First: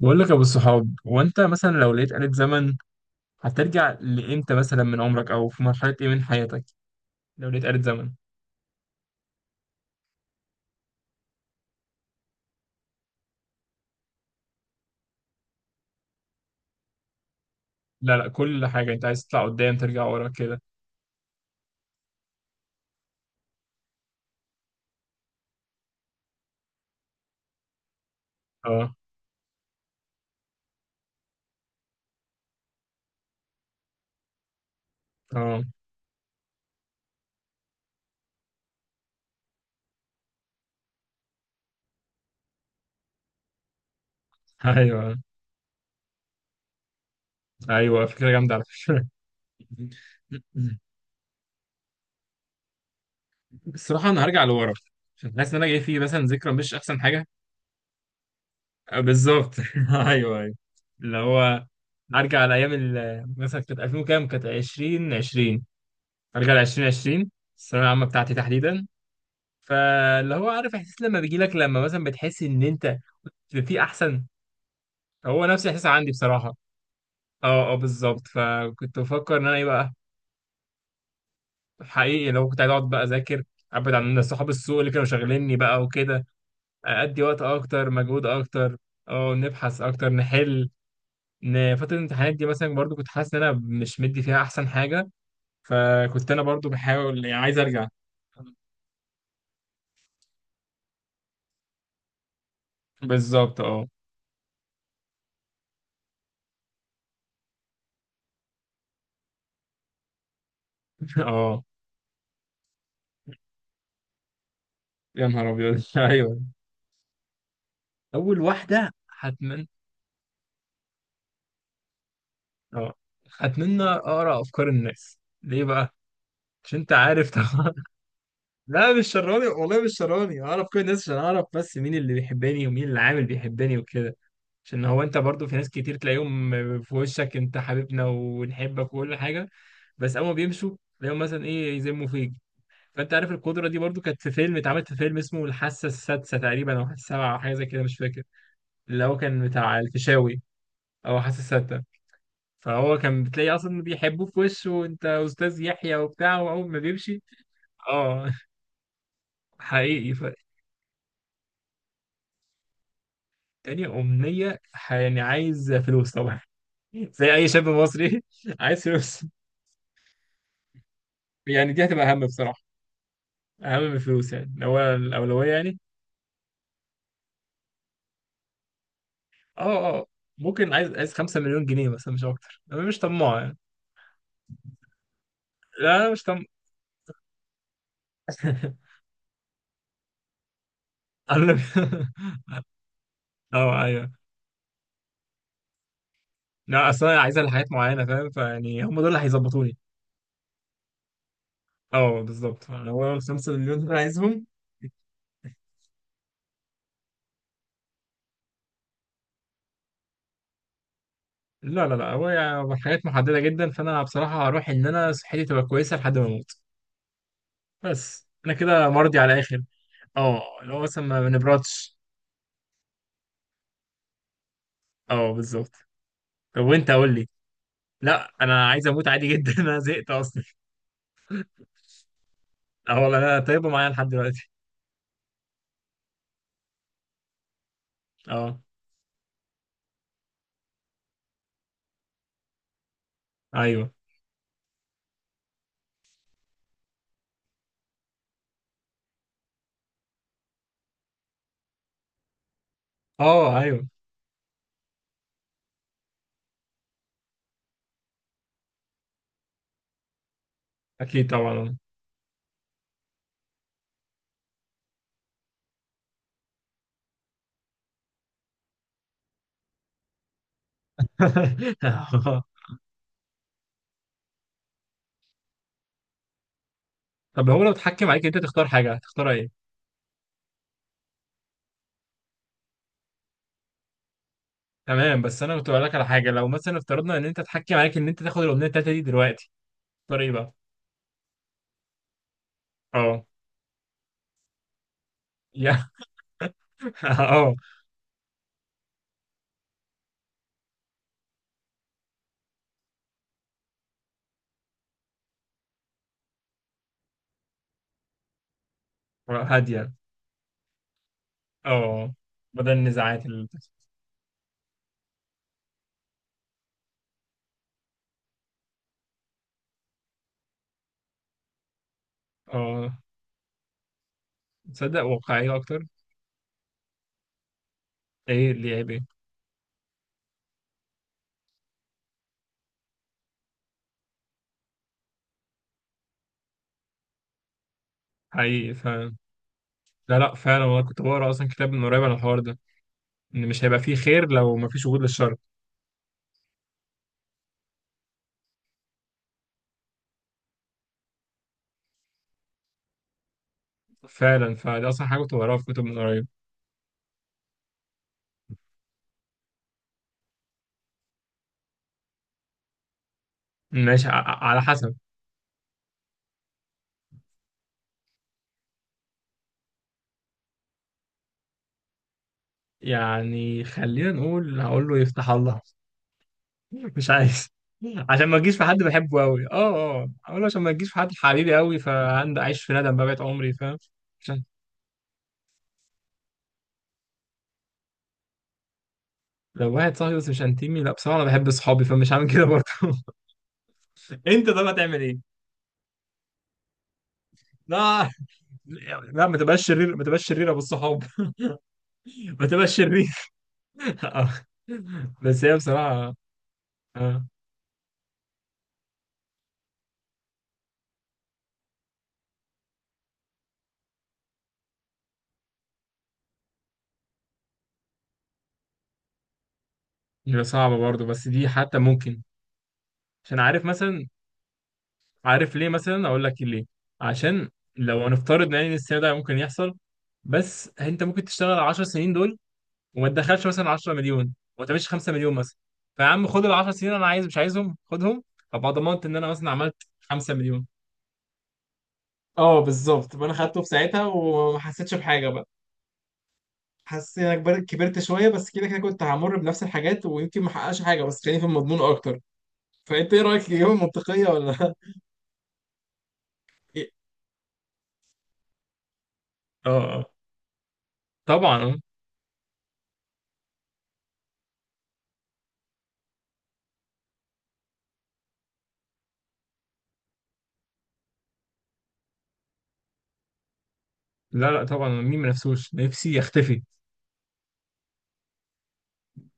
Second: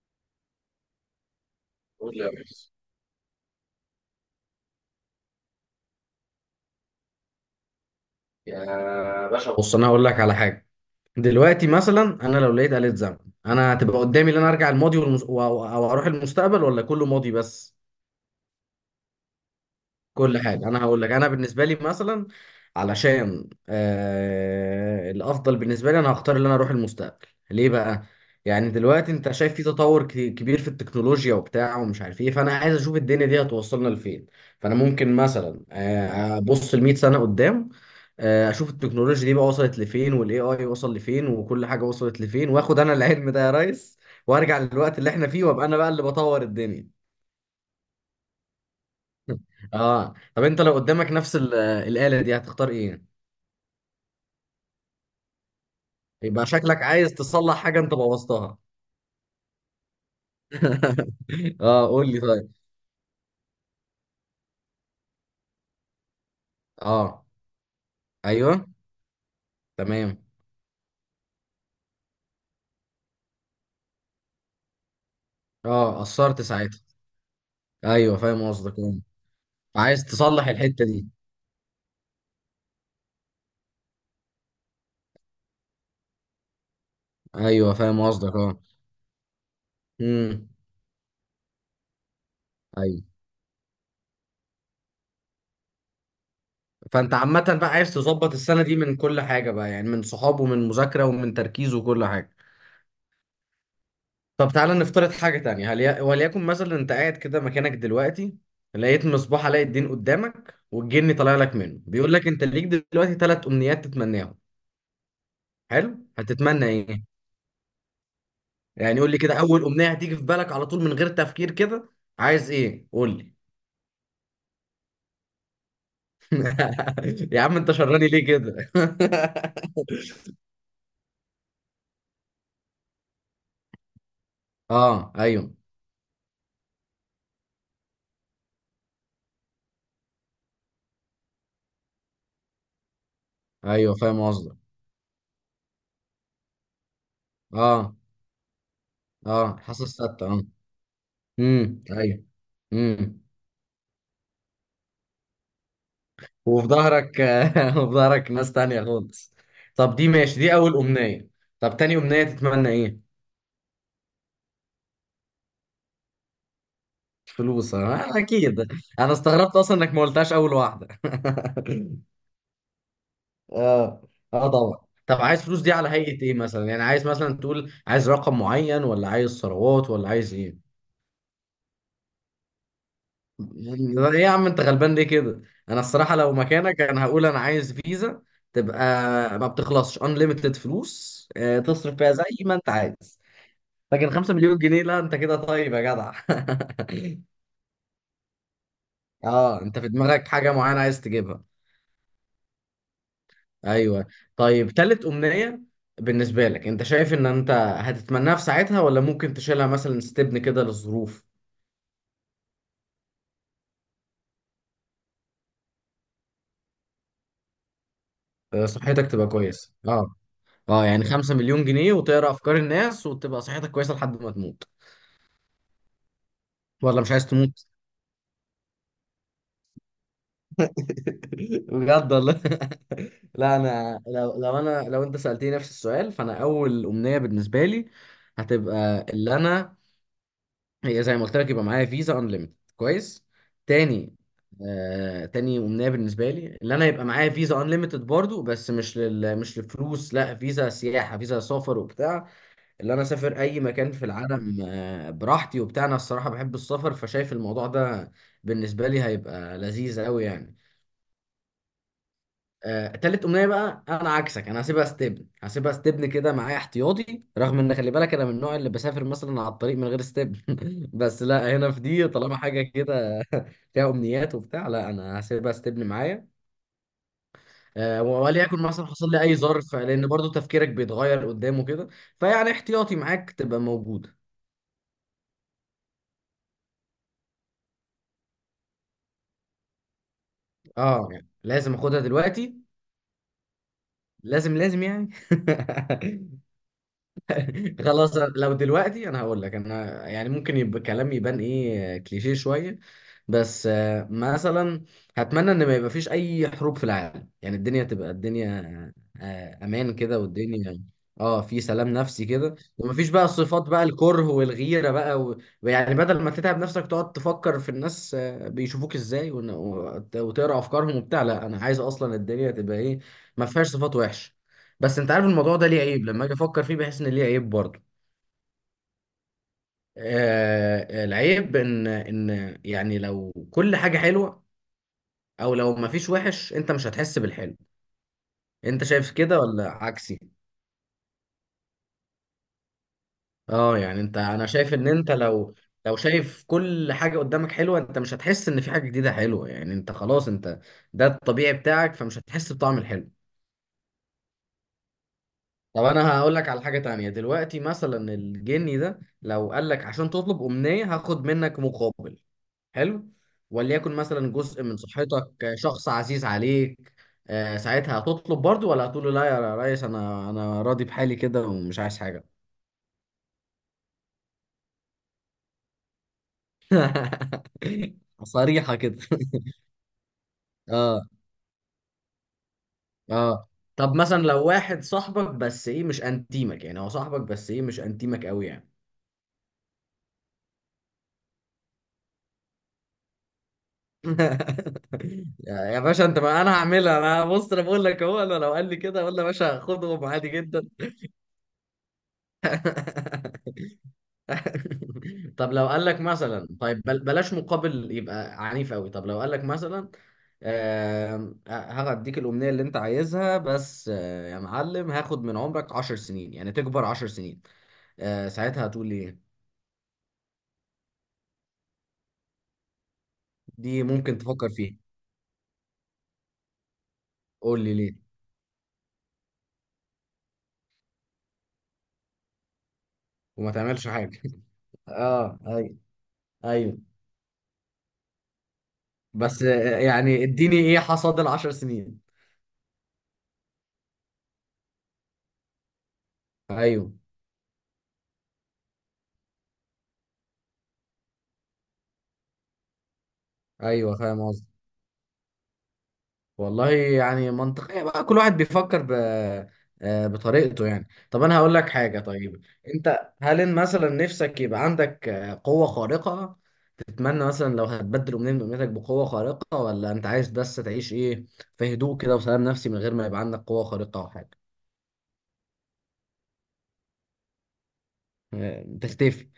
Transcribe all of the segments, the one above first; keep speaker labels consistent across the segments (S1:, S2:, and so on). S1: بقول لك يا ابو الصحاب، وانت مثلا لو لقيت
S2: قول يا
S1: آلة
S2: باشا.
S1: زمن هترجع لامتى مثلا من عمرك، او في مرحلة ايه من حياتك لو لقيت آلة زمن؟
S2: يا باشا بص بص انا هقول لك على حاجه. دلوقتي مثلا انا لو لقيت آلة زمن، انا هتبقى قدامي ان انا ارجع الماضي او اروح المستقبل ولا كله ماضي بس.
S1: لا لا، كل حاجة انت عايز تطلع قدام ترجع ورا
S2: كل
S1: كده.
S2: حاجة أنا هقول لك أنا بالنسبة لي مثلا. علشان الأفضل بالنسبة لي أنا هختار إن أنا أروح المستقبل ليه بقى؟ يعني
S1: اه
S2: دلوقتي أنت شايف في تطور كبير في التكنولوجيا وبتاع ومش عارف إيه، فأنا عايز أشوف الدنيا دي هتوصلنا لفين. فأنا ممكن
S1: اه.
S2: مثلا أبص لمية سنة قدام. أشوف التكنولوجيا دي بقى وصلت لفين وال AI وصل لفين وكل حاجة وصلت لفين وآخد أنا العلم ده يا ريس. وأرجع للوقت اللي
S1: ايوه
S2: إحنا فيه وأبقى أنا بقى اللي بطور الدنيا.
S1: ايوه، فكرة جامدة على فكرة.
S2: اه طب انت لو قدامك نفس الآلة دي هتختار ايه؟
S1: الصراحة انا هرجع لورا، عشان حاسس ان انا جاي فيه مثلا
S2: يبقى
S1: ذكرى مش
S2: شكلك
S1: احسن
S2: عايز
S1: حاجة.
S2: تصلح حاجة انت بوظتها.
S1: آه، بالظبط. ايوه ايوه. اللي هو
S2: اه قول لي
S1: ارجع
S2: طيب.
S1: على ايام مثلا كانت 2000 وكام، كانت 20 20، ارجع ل
S2: اه
S1: 2020، الثانوية العامة بتاعتي
S2: ايوه
S1: تحديدا.
S2: تمام.
S1: فاللي هو عارف احساس لما بيجي لك لما مثلا بتحس ان انت في احسن. هو نفس الاحساس
S2: اه
S1: عندي
S2: قصرت
S1: بصراحه.
S2: ساعتها.
S1: اه اه
S2: ايوه
S1: بالظبط،
S2: فاهم قصدك
S1: فكنت
S2: اه.
S1: بفكر ان انا ايه بقى.
S2: عايز تصلح الحتة دي.
S1: حقيقي لو كنت عايز اقعد بقى اذاكر، ابعد عن صحاب السوق اللي كانوا شاغليني بقى وكده، ادي وقت
S2: ايوه
S1: اكتر،
S2: فاهم
S1: مجهود
S2: قصدك اه.
S1: اكتر. اه، نبحث اكتر،
S2: امم
S1: نحل. ان فتره الامتحانات دي مثلا برضو
S2: ايوه.
S1: كنت حاسس ان انا مش مدي فيها احسن حاجه. فكنت انا برضو
S2: فانت
S1: بحاول، يعني عايز
S2: عامة بقى
S1: ارجع.
S2: عايز تظبط السنة دي من كل حاجة بقى، يعني من صحاب ومن مذاكرة ومن تركيز وكل حاجة.
S1: بالظبط اه.
S2: طب تعالى نفترض حاجة تانية، وليكن مثلا انت قاعد كده مكانك دلوقتي، لقيت مصباح علاء الدين قدامك والجن طالع لك
S1: اه،
S2: منه بيقول لك انت ليك دلوقتي ثلاث امنيات تتمناهم.
S1: يا نهار ابيض.
S2: حلو
S1: ايوه.
S2: هتتمنى ايه؟
S1: اول واحده.
S2: يعني قول لي كده اول
S1: هتمنى.
S2: امنية هتيجي في بالك على طول من غير تفكير كده. عايز ايه
S1: اه.
S2: قول لي.
S1: اتمنى اقرا افكار الناس. ليه بقى؟ مش انت عارف
S2: يا عم انت
S1: طبعا.
S2: شراني ليه كده.
S1: لا مش شراني، والله مش شراني. اعرف كل الناس عشان اعرف بس مين اللي بيحبني ومين اللي عامل بيحبني وكده. عشان هو،
S2: اه
S1: انت برضو
S2: ايوه.
S1: في ناس كتير تلاقيهم في وشك، انت حبيبنا ونحبك وكل حاجه. بس اول ما بيمشوا تلاقيهم مثلا ايه، يذموا فيك. فانت عارف القدره دي
S2: ايوه
S1: برضو
S2: فاهم
S1: كانت في
S2: قصدك
S1: فيلم، اتعملت في فيلم اسمه الحاسه السادسه تقريبا، او الحاسه السابعه، او حاجه زي كده،
S2: اه.
S1: مش فاكر. اللي هو كان
S2: اه
S1: بتاع
S2: حاسس ستة
S1: الفيشاوي.
S2: اه.
S1: او الحاسه السادسه.
S2: ايوه.
S1: فهو كان
S2: امم.
S1: بتلاقي اصلا بيحبوه في وشه، وانت استاذ يحيى وبتاع،
S2: وفي
S1: واول ما
S2: ظهرك
S1: بيمشي.
S2: وفي ظهرك
S1: اه
S2: ناس تانية خالص. طب دي
S1: حقيقي
S2: ماشي، دي أول أمنية. طب تاني أمنية تتمنى إيه؟
S1: تاني امنيه، يعني عايز فلوس طبعا. زي اي شاب
S2: فلوس
S1: مصري.
S2: أكيد.
S1: عايز
S2: أنا
S1: فلوس.
S2: استغربت أصلا إنك ما قلتهاش أول واحدة.
S1: يعني دي هتبقى اهم بصراحه. اهم من
S2: آه
S1: الفلوس،
S2: آه
S1: يعني لو هو
S2: طبعا. طب عايز
S1: الاولويه
S2: فلوس دي
S1: يعني.
S2: على هيئة إيه مثلا؟ يعني عايز مثلا تقول عايز رقم معين ولا عايز ثروات
S1: اه اه،
S2: ولا عايز
S1: ممكن
S2: إيه؟
S1: عايز 5 مليون جنيه مثلا، مش اكتر، انا مش طماع يعني.
S2: يعني إيه يا عم أنت غلبان ليه كده؟ أنا
S1: لا، أنا
S2: الصراحة
S1: مش
S2: لو
S1: طماع.
S2: مكانك أنا هقول أنا عايز فيزا. تبقى ما بتخلصش، unlimited فلوس
S1: انا.
S2: تصرف فيها زي ما أنت عايز.
S1: اه
S2: لكن
S1: ايوه.
S2: 5 مليون جنيه لا انت كده طيب يا جدع.
S1: لا اصل انا عايزها لحاجات معينه، فاهم؟ فيعني هم دول اللي
S2: اه
S1: هيظبطوني.
S2: انت في دماغك حاجة معينة عايز تجيبها.
S1: اه بالظبط، هو الخمسة مليون اللي انا
S2: ايوه.
S1: عايزهم.
S2: طيب تالت امنية. بالنسبة لك انت شايف ان انت هتتمناها في ساعتها ولا ممكن تشيلها مثلا ستبن كده للظروف.
S1: لا لا لا، هو يعني حاجات محددة جدا، فأنا بصراحة هروح إن أنا صحتي تبقى كويسة لحد ما أموت. بس أنا كده
S2: صحتك
S1: مرضي
S2: تبقى
S1: على الآخر.
S2: كويسة اه.
S1: اه اللي هو
S2: اه
S1: مثلا
S2: يعني
S1: ما
S2: 5 مليون جنيه
S1: بنبردش.
S2: وتقرا افكار الناس وتبقى صحتك كويسة لحد ما تموت.
S1: اه بالظبط. طب وأنت
S2: ولا مش
S1: قول
S2: عايز
S1: لي.
S2: تموت؟
S1: لا أنا عايز أموت عادي جدا. أنا زهقت أصلا.
S2: بجد والله.
S1: اه والله، أنا
S2: لا
S1: طيبة معايا
S2: انا
S1: لحد
S2: لو
S1: دلوقتي.
S2: لو انا لو انت سألتني نفس السؤال، فانا اول امنية بالنسبة لي
S1: اه
S2: هتبقى اللي انا، هي زي ما قلت لك، يبقى معايا فيزا انليمتد كويس.
S1: أيوه.
S2: تاني، تاني امنيه بالنسبه لي اللي انا يبقى معايا فيزا انليمتد برضو، بس مش للفلوس، لا فيزا سياحه فيزا سفر وبتاع. اللي انا اسافر
S1: اه
S2: اي
S1: أيوه،
S2: مكان في العالم براحتي وبتاع، انا الصراحه بحب السفر، فشايف الموضوع ده بالنسبه لي هيبقى لذيذ قوي يعني.
S1: أكيد طبعا.
S2: تالت امنيه بقى انا عكسك، انا هسيبها ستبن كده معايا احتياطي، رغم ان خلي بالك انا من النوع اللي بسافر مثلا على الطريق من غير ستبن. بس لا هنا في دي طالما حاجه كده فيها امنيات وبتاع، لا انا هسيبها ستبن معايا.
S1: طب هو لو اتحكم عليك أنت
S2: وليكن
S1: تختار
S2: مثلا
S1: حاجة،
S2: حصل لي
S1: تختار
S2: اي
S1: إيه؟
S2: ظرف، لان برضو تفكيرك بيتغير قدامه كده، فيعني احتياطي معاك تبقى موجوده.
S1: تمام، بس انا كنت بقول لك على حاجه، لو مثلا افترضنا ان انت اتحكم عليك ان انت تاخد الاغنيه التالته دي دلوقتي، تختار ايه بقى؟
S2: اه يعني لازم اخدها دلوقتي؟
S1: اه،
S2: لازم لازم يعني.
S1: يا اه.
S2: خلاص لو دلوقتي انا هقول لك انا، يعني ممكن يبقى كلام يبان ايه كليشيه شويه، بس مثلا هتمنى ان ما يبقى فيش اي حروب في العالم، يعني الدنيا تبقى الدنيا.
S1: هاديه.
S2: امان كده والدنيا اه في سلام
S1: اه،
S2: نفسي كده،
S1: بدل
S2: ومفيش بقى
S1: النزاعات اللي
S2: الصفات
S1: بتحصل.
S2: بقى الكره والغيره بقى ويعني بدل ما تتعب نفسك تقعد تفكر في الناس بيشوفوك ازاي وتقرا افكارهم وبتاع، لا انا عايز اصلا الدنيا تبقى
S1: اه،
S2: ايه، ما فيهاش صفات وحشه. بس
S1: تصدق
S2: انت عارف
S1: واقعيه
S2: الموضوع ده ليه
S1: اكتر.
S2: عيب لما اجي افكر فيه، بحس ان ليه عيب برضه.
S1: ايه اللي عيب، ايه؟
S2: العيب ان يعني لو كل حاجة حلوة او لو ما فيش وحش انت مش هتحس بالحلو.
S1: حقيقي
S2: انت شايف
S1: فعلا.
S2: كده ولا
S1: لا
S2: عكسي؟
S1: لا، فعلا والله، كنت بقرا اصلا كتاب من قريب على الحوار ده، ان مش هيبقى
S2: اه
S1: فيه
S2: يعني انت
S1: خير
S2: انا
S1: لو ما
S2: شايف
S1: فيش
S2: ان
S1: وجود
S2: انت
S1: للشر.
S2: لو، لو شايف كل حاجة قدامك حلوة انت مش هتحس ان في حاجة جديدة حلوة، يعني انت خلاص انت ده الطبيعي بتاعك فمش هتحس بطعم الحلو.
S1: فعلا، فدي اصلا حاجه كنت بقراها في كتب
S2: طب
S1: من
S2: انا
S1: قريب.
S2: هقول لك على حاجة تانية، دلوقتي مثلا الجني ده لو قال لك عشان تطلب أمنية هاخد منك مقابل، حلو، وليكن
S1: ماشي،
S2: مثلا
S1: على
S2: جزء من
S1: حسب.
S2: صحتك، شخص عزيز عليك، ساعتها هتطلب برضو ولا هتقول له لا يا ريس انا راضي بحالي كده ومش عايز حاجه.
S1: يعني خلينا نقول هقول له يفتح الله. مش عايز. عشان ما تجيش في
S2: صريحه
S1: حد
S2: كده.
S1: بحبه قوي، اقول، عشان ما تجيش في
S2: اه
S1: حد حبيبي قوي، فعندي عايش في ندم بقى بقيت
S2: اه.
S1: عمري، فاهم؟
S2: طب مثلا
S1: عشان
S2: لو واحد صاحبك بس ايه مش انتيمك، يعني هو صاحبك بس ايه مش انتيمك قوي يعني.
S1: لو واحد صاحبي بس مش انتمي، لا بصراحه انا بحب اصحابي، فمش هعمل كده برضه. انت طب هتعمل ايه؟
S2: يا باشا انت، ما انا هعملها انا، بص انا بقول لك
S1: لا
S2: اهو، انا لو قال لي كده اقول له
S1: لا،
S2: يا
S1: ما
S2: باشا
S1: تبقاش شرير، ما
S2: خدهم
S1: تبقاش
S2: عادي
S1: شرير يا ابو
S2: جدا.
S1: الصحاب. ما تبقاش شرير. آه. بس
S2: طب
S1: هي
S2: لو قال لك
S1: بصراحه.
S2: مثلا طيب
S1: اه،
S2: بلاش مقابل، يبقى عنيف قوي. طب لو قال لك مثلا هديك الأمنية اللي أنت عايزها بس يا معلم هاخد من عمرك عشر سنين، يعني تكبر عشر سنين، ساعتها هتقول لي إيه؟
S1: هي صعبه برضه، بس دي حتى ممكن. عشان عارف
S2: دي
S1: مثلا.
S2: ممكن تفكر فيها.
S1: عارف ليه مثلا، اقول لك ليه. عشان
S2: قول لي ليه.
S1: لو هنفترض يعني ان السيناريو ده ممكن يحصل، بس انت ممكن تشتغل 10 سنين دول وما تدخلش
S2: وما
S1: مثلا
S2: تعملش
S1: 10
S2: حاجة.
S1: مليون، وما تعملش 5 مليون
S2: اه
S1: مثلا.
S2: ايوه.
S1: فيا عم خد ال 10
S2: ايوه
S1: سنين، انا عايز، مش عايزهم، خدهم. ابقى ضمنت ان انا
S2: بس
S1: مثلا عملت
S2: يعني
S1: 5
S2: اديني
S1: مليون.
S2: ايه حصاد العشر سنين.
S1: اه بالظبط، فانا خدته في ساعتها وما حسيتش بحاجه بقى.
S2: ايوه
S1: حسيت ان انا كبرت، كبرت شويه بس، كده كده كنت همر بنفس الحاجات ويمكن ما احققش حاجه، بس خليني في المضمون اكتر. فانت ايه رايك، الاجابه
S2: ايوه فاهم.
S1: منطقيه ولا؟
S2: والله
S1: إيه؟
S2: يعني منطقية بقى، كل واحد بيفكر
S1: اه آه.
S2: بطريقته يعني. طب انا هقول لك
S1: طبعا.
S2: حاجة طيب، انت هل إن مثلا نفسك يبقى عندك قوة خارقة، تتمنى مثلا لو هتبدل امنية من امنياتك بقوة خارقة ولا انت عايز بس تعيش ايه في هدوء كده وسلام نفسي من غير ما يبقى عندك قوة خارقة او حاجة.
S1: لا لا، طبعا، مين ما نفسوش؟ نفسي يختفي.
S2: تختفي.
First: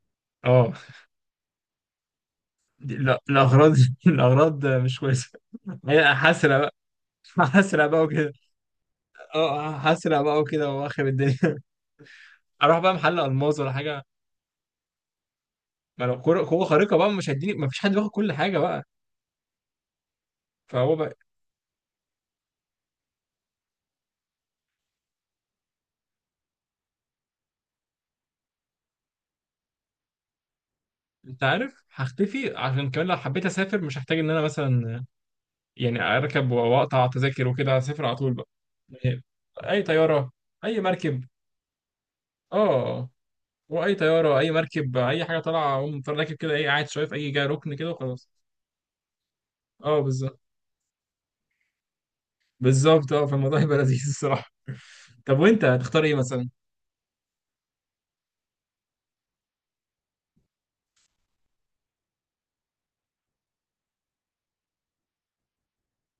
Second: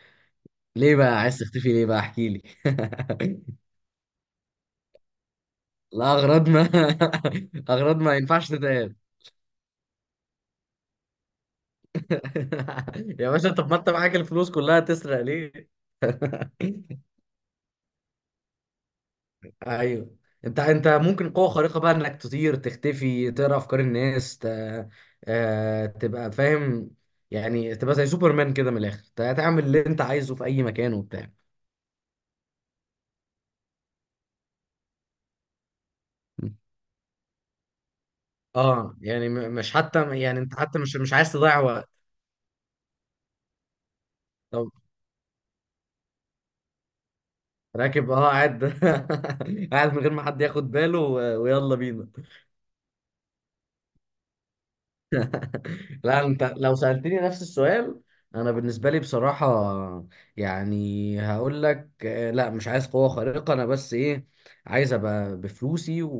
S1: اه،
S2: ليه بقى عايز تختفي ليه بقى احكي لي.
S1: لا الاغراض. الاغراض مش كويسه.
S2: لا
S1: هي
S2: اغراض
S1: حسرة
S2: ما.
S1: بقى. حسرة
S2: اغراض
S1: بقى
S2: ما
S1: وكده.
S2: ينفعش تتقال.
S1: اه حسرة بقى وكده، واخر الدنيا. اروح بقى محل
S2: يا باشا
S1: الماظ
S2: طب
S1: ولا
S2: ما انت
S1: حاجه.
S2: معاك الفلوس كلها تسرق ليه.
S1: ما لو كوره قوه خارقه بقى، مش هديني ما فيش حد بياخد كل حاجه بقى.
S2: ايوه. انت
S1: فهو بقى.
S2: ممكن قوه خارقه بقى انك تطير تختفي تقرا افكار الناس تبقى فاهم. يعني تبقى زي سوبرمان كده من الاخر تعمل اللي انت عايزه في اي مكان وبتاع.
S1: انت عارف، هختفي عشان كمان لو حبيت اسافر مش هحتاج ان انا مثلا يعني اركب واقطع تذاكر وكده، هسافر على طول بقى.
S2: اه
S1: يعني
S2: يعني مش
S1: اي
S2: حتى
S1: طياره،
S2: يعني انت حتى
S1: اي
S2: مش
S1: مركب.
S2: عايز تضيع وقت.
S1: اه. واي طياره، اي
S2: طب
S1: مركب، اي حاجه طالعه، اقوم طالع راكب كده، ايه، قاعد شويه في اي جاي، ركن كده
S2: راكب اه
S1: وخلاص.
S2: قاعد. قاعد من
S1: اه
S2: غير ما
S1: بالظبط،
S2: حد ياخد باله ويلا بينا.
S1: بالظبط. اه فالموضوع هيبقى لذيذ الصراحه. طب وانت هتختار ايه
S2: لا
S1: مثلا؟
S2: انت لو سألتني نفس السؤال، انا بالنسبه لي بصراحه يعني هقول لك لا مش عايز قوه خارقه، انا بس ايه، عايز ابقى بفلوسي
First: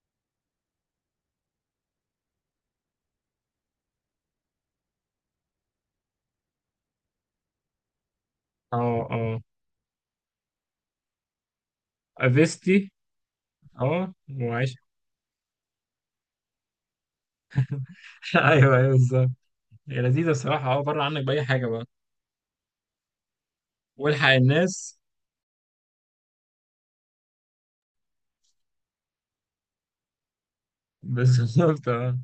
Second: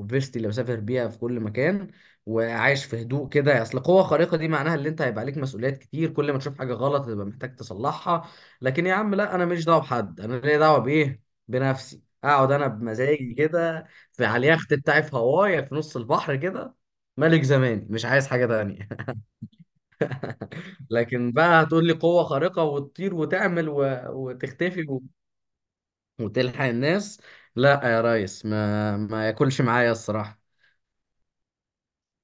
S2: وفيستي اللي بسافر بيها في كل مكان، وعايش في هدوء كده. اصل قوه خارقه دي معناها ان انت هيبقى عليك مسؤوليات كتير، كل ما تشوف حاجه غلط هتبقى محتاج تصلحها. لكن يا
S1: اه
S2: عم لا
S1: اه،
S2: انا ماليش دعوه بحد، انا ليا دعوه بايه؟ بنفسي، اقعد انا
S1: افيستي.
S2: بمزاجي كده
S1: اه،
S2: في على
S1: وعيش.
S2: اليخت بتاعي في هواي في نص البحر كده، ملك زماني مش عايز حاجه
S1: ايوه
S2: تانية.
S1: ايوه، بالظبط. هي لذيذه الصراحه، اه بره عنك
S2: لكن
S1: باي
S2: بقى
S1: حاجه بقى.
S2: هتقول لي قوة خارقة وتطير وتعمل
S1: والحق
S2: وتختفي
S1: الناس.
S2: وتلحق الناس، لا يا ريس ما ما ياكلش معايا الصراحة.
S1: بالظبط اه.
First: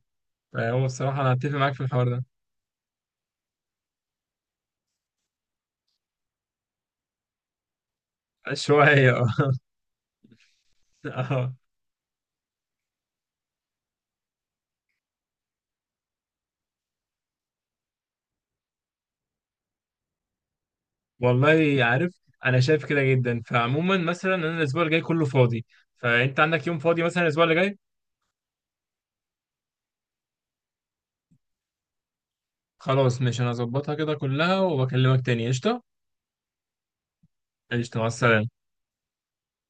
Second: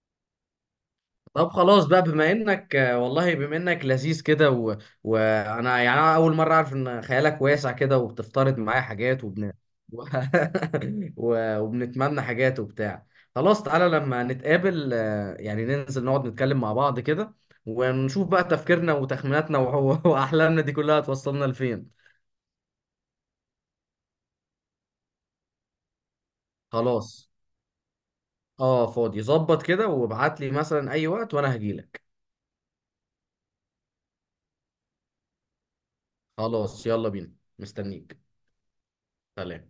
S1: فهو الصراحه انا
S2: طب
S1: هتفق معاك في
S2: خلاص بقى
S1: الحوار ده.
S2: بما انك والله بما انك لذيذ كده وانا يعني انا اول مرة اعرف ان خيالك واسع كده وبتفترض معايا
S1: شويه
S2: حاجات
S1: اه.
S2: و...
S1: اه،
S2: وبنتمنى حاجات وبتاع. خلاص تعالى لما نتقابل يعني ننزل نقعد نتكلم مع بعض كده ونشوف بقى تفكيرنا وتخميناتنا واحلامنا دي كلها توصلنا
S1: والله
S2: لفين.
S1: عارف انا شايف كده جدا. فعموما مثلا، انا الاسبوع اللي جاي كله فاضي، فانت عندك يوم فاضي مثلا
S2: خلاص
S1: الاسبوع اللي جاي؟
S2: اه فاضي ظبط كده، وابعت لي مثلا اي وقت وانا هجيلك.
S1: خلاص، ماشي، انا هظبطها كده كلها وبكلمك تاني. قشطة.
S2: خلاص يلا بينا
S1: قشطة، مع
S2: مستنيك.
S1: السلامة.
S2: سلام.